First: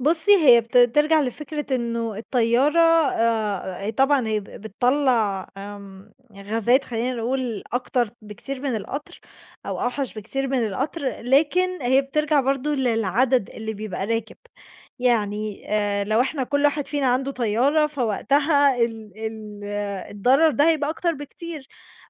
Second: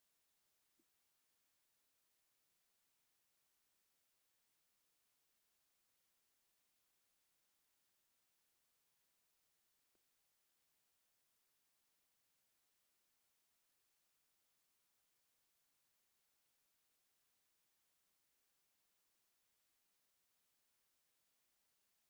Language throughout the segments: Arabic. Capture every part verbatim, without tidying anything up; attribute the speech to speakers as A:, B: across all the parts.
A: بُصّي، هي بت ترجَع لفِكرة إنّه الطيارة آآ، أ طبعًا هي ب بتطلّع آمم غازات خلّينا نقول أكتر بكتير من القطر أو أوحَش بكتير من القطر، لكن هي بترجَع برضه للعدد اللي بيبقى راكب، يعني آآ لو إحنا كلّ واحد فينا عنده طيارة فوقتها ال ال الضرر ده هيبقى أكتر بكتير،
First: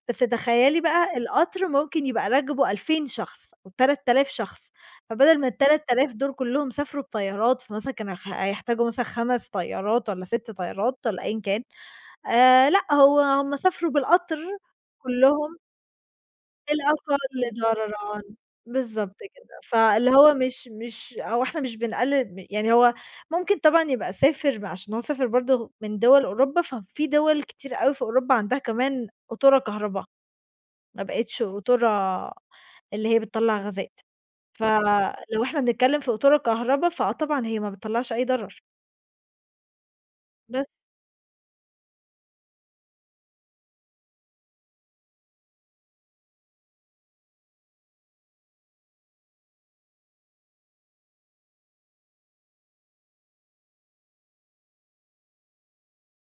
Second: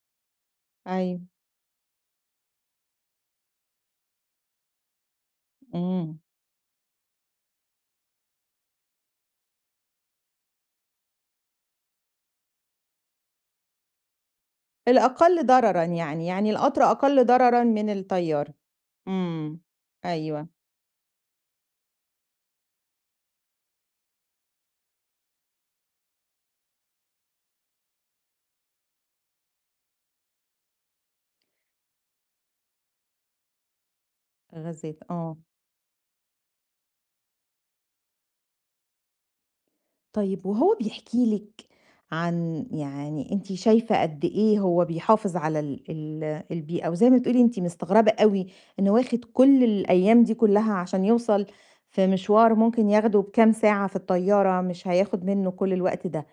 A: بس تخيّلي بقى
B: أيوه.
A: القطر ممكن يبقى راكبه ألفين شخص أو تلات آلاف شخص، فبدل ما التلات آلاف
B: إمم.
A: دُول كلّهم سافروا بطيارات، فمثلًا كانوا خ هيحتاجوا مثلًا خَمس طيارات والّا سِت طيارات والّا أيًا كان آآ لأ، هو هُم سافروا بالقطر
B: الأقل
A: كلّهم.
B: ضررًا يعني، يعني القطر
A: الأقل
B: أقل ضررًا من
A: ضررًا،
B: الطيارة.
A: بالضبط كده.
B: إمم.
A: فاللي هو
B: أيوه.
A: مش مش هو إحنا مش بنقلّل م يعني هو ممكن طبعًا يبقى سافر بقى عشان هو سافر برضه من دُوَل أوروبا ففي دُوَل كتير أوي في أوروبا عندها كمان قطورة كهربا، ما بقِتش قطورة اللي هي بتطلّع غازات.
B: غازات، آه.
A: فلو إحنا بنتكلّم في قطورة كهربا، فآه طبعًا هي ما بتطلّعش أي ضرر.
B: طيب
A: بس.
B: وهو بيحكي لِك عن يعني أنتِ شايفة قد إيه هو بيحافظ على ال ال البيئة وزي ما بتقولي أنتِ مستغربة أوي إنّه واخِد كلّ الأيام دي كلّها عشان يوصَل في مشوار ممكن ياخده بكام ساعة في الطيارة مش هياخد منُّه كلّ الوقت ده،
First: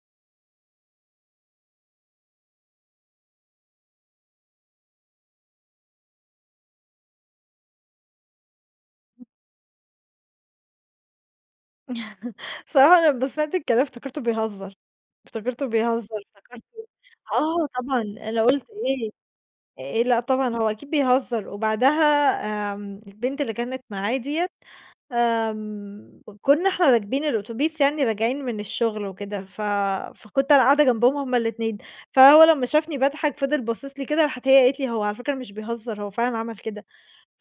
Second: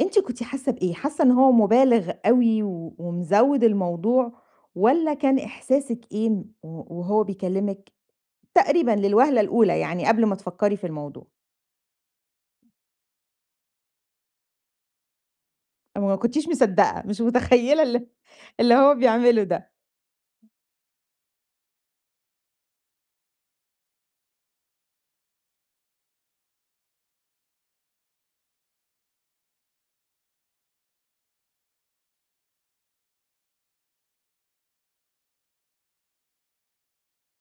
B: أنتِ كنتِ حاسّة بإيه؟ حاسّة إن هو مُبالِغ أوي و ومزوّد الموضوع والّا كان إحساسِك إيه ن و وهو بيكلّمِك تقريبًا للوهلة الأولى، يعني قبْل ما تفكّري في الموضوع؟
A: بصراحة أنا لمّا سمِعت الكلام افتكرته بيهزّر، افتكرته
B: يعني
A: بيهزّر،
B: ما كنتيش
A: افتكرته
B: مصدّقة، مش
A: آه
B: متخيّلة
A: طبعًا،
B: ال
A: أنا قُلت
B: اللي هو
A: إيه
B: بيعمله ده.
A: آآ، لأ، طبعًا هو أكيد بيهزّر وبعدها آمم البنت اللي كانت معاه دِيّة آمم، ك كنّا إحنا راكبين الأوتوبيس يعني راجعين من الشُغل وكده ف فكنت أنا قاعدة جنبهم هُم الإتنين، فهو لمّا شافني باضحَك فضِل باصص لي كده، راحت هي قالت لي: "هو على فكرة مش بيهزّر، هو فعلًا عمل كده."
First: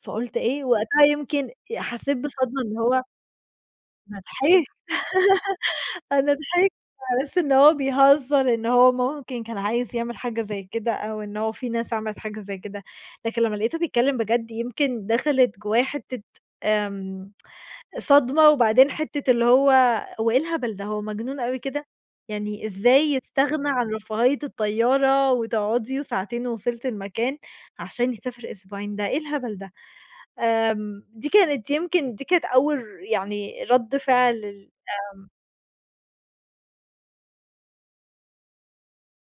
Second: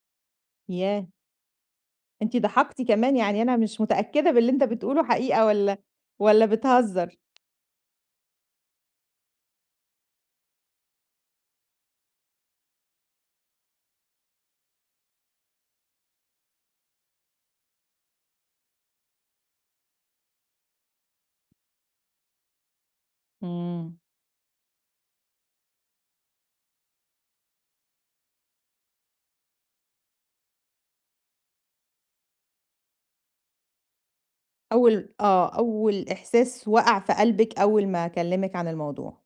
A: فقُلت إيه وقتها،
B: ياه!
A: يمكن آآ حسّيت
B: أنتِ
A: بصدمة إن
B: ضحكتِ
A: هو
B: كمان يعني أنا مش
A: أنا
B: متأكدة باللي أنتِ
A: ضحِكت
B: بتقوله حقيقة والّا،
A: أنا
B: والّا
A: ضحِكت
B: بتهزّر.
A: على أساس إن هو بيهزّر، إن هو ممكن كان عايز يعمل حاجة زي كده أو إن هو في ناس عملِت حاجة زي كده، لكن لمّا لقيته بيتكلّم بجد يمكن دخلِت جوّايا حِتّة آمم صدمة وبعدين حِتّة اللي هو، هو إيه الهبل ده؟! هو مجنون أوي كده؟! يعني إزاي يستغنى عن
B: إمم.
A: رفاهية الطيارة وتقعُدي وساعتين ووصلتِ المكان عشان يسافر أسبوعين، ده إيه الهبل ده؟! آمم دي كانت يمكن دي كانت أول ر يعني رَد فعل ال
B: أول
A: آمم
B: آه، أول إحساس وقَع في قلبِك أول ما كلّمِك عن الموضوع.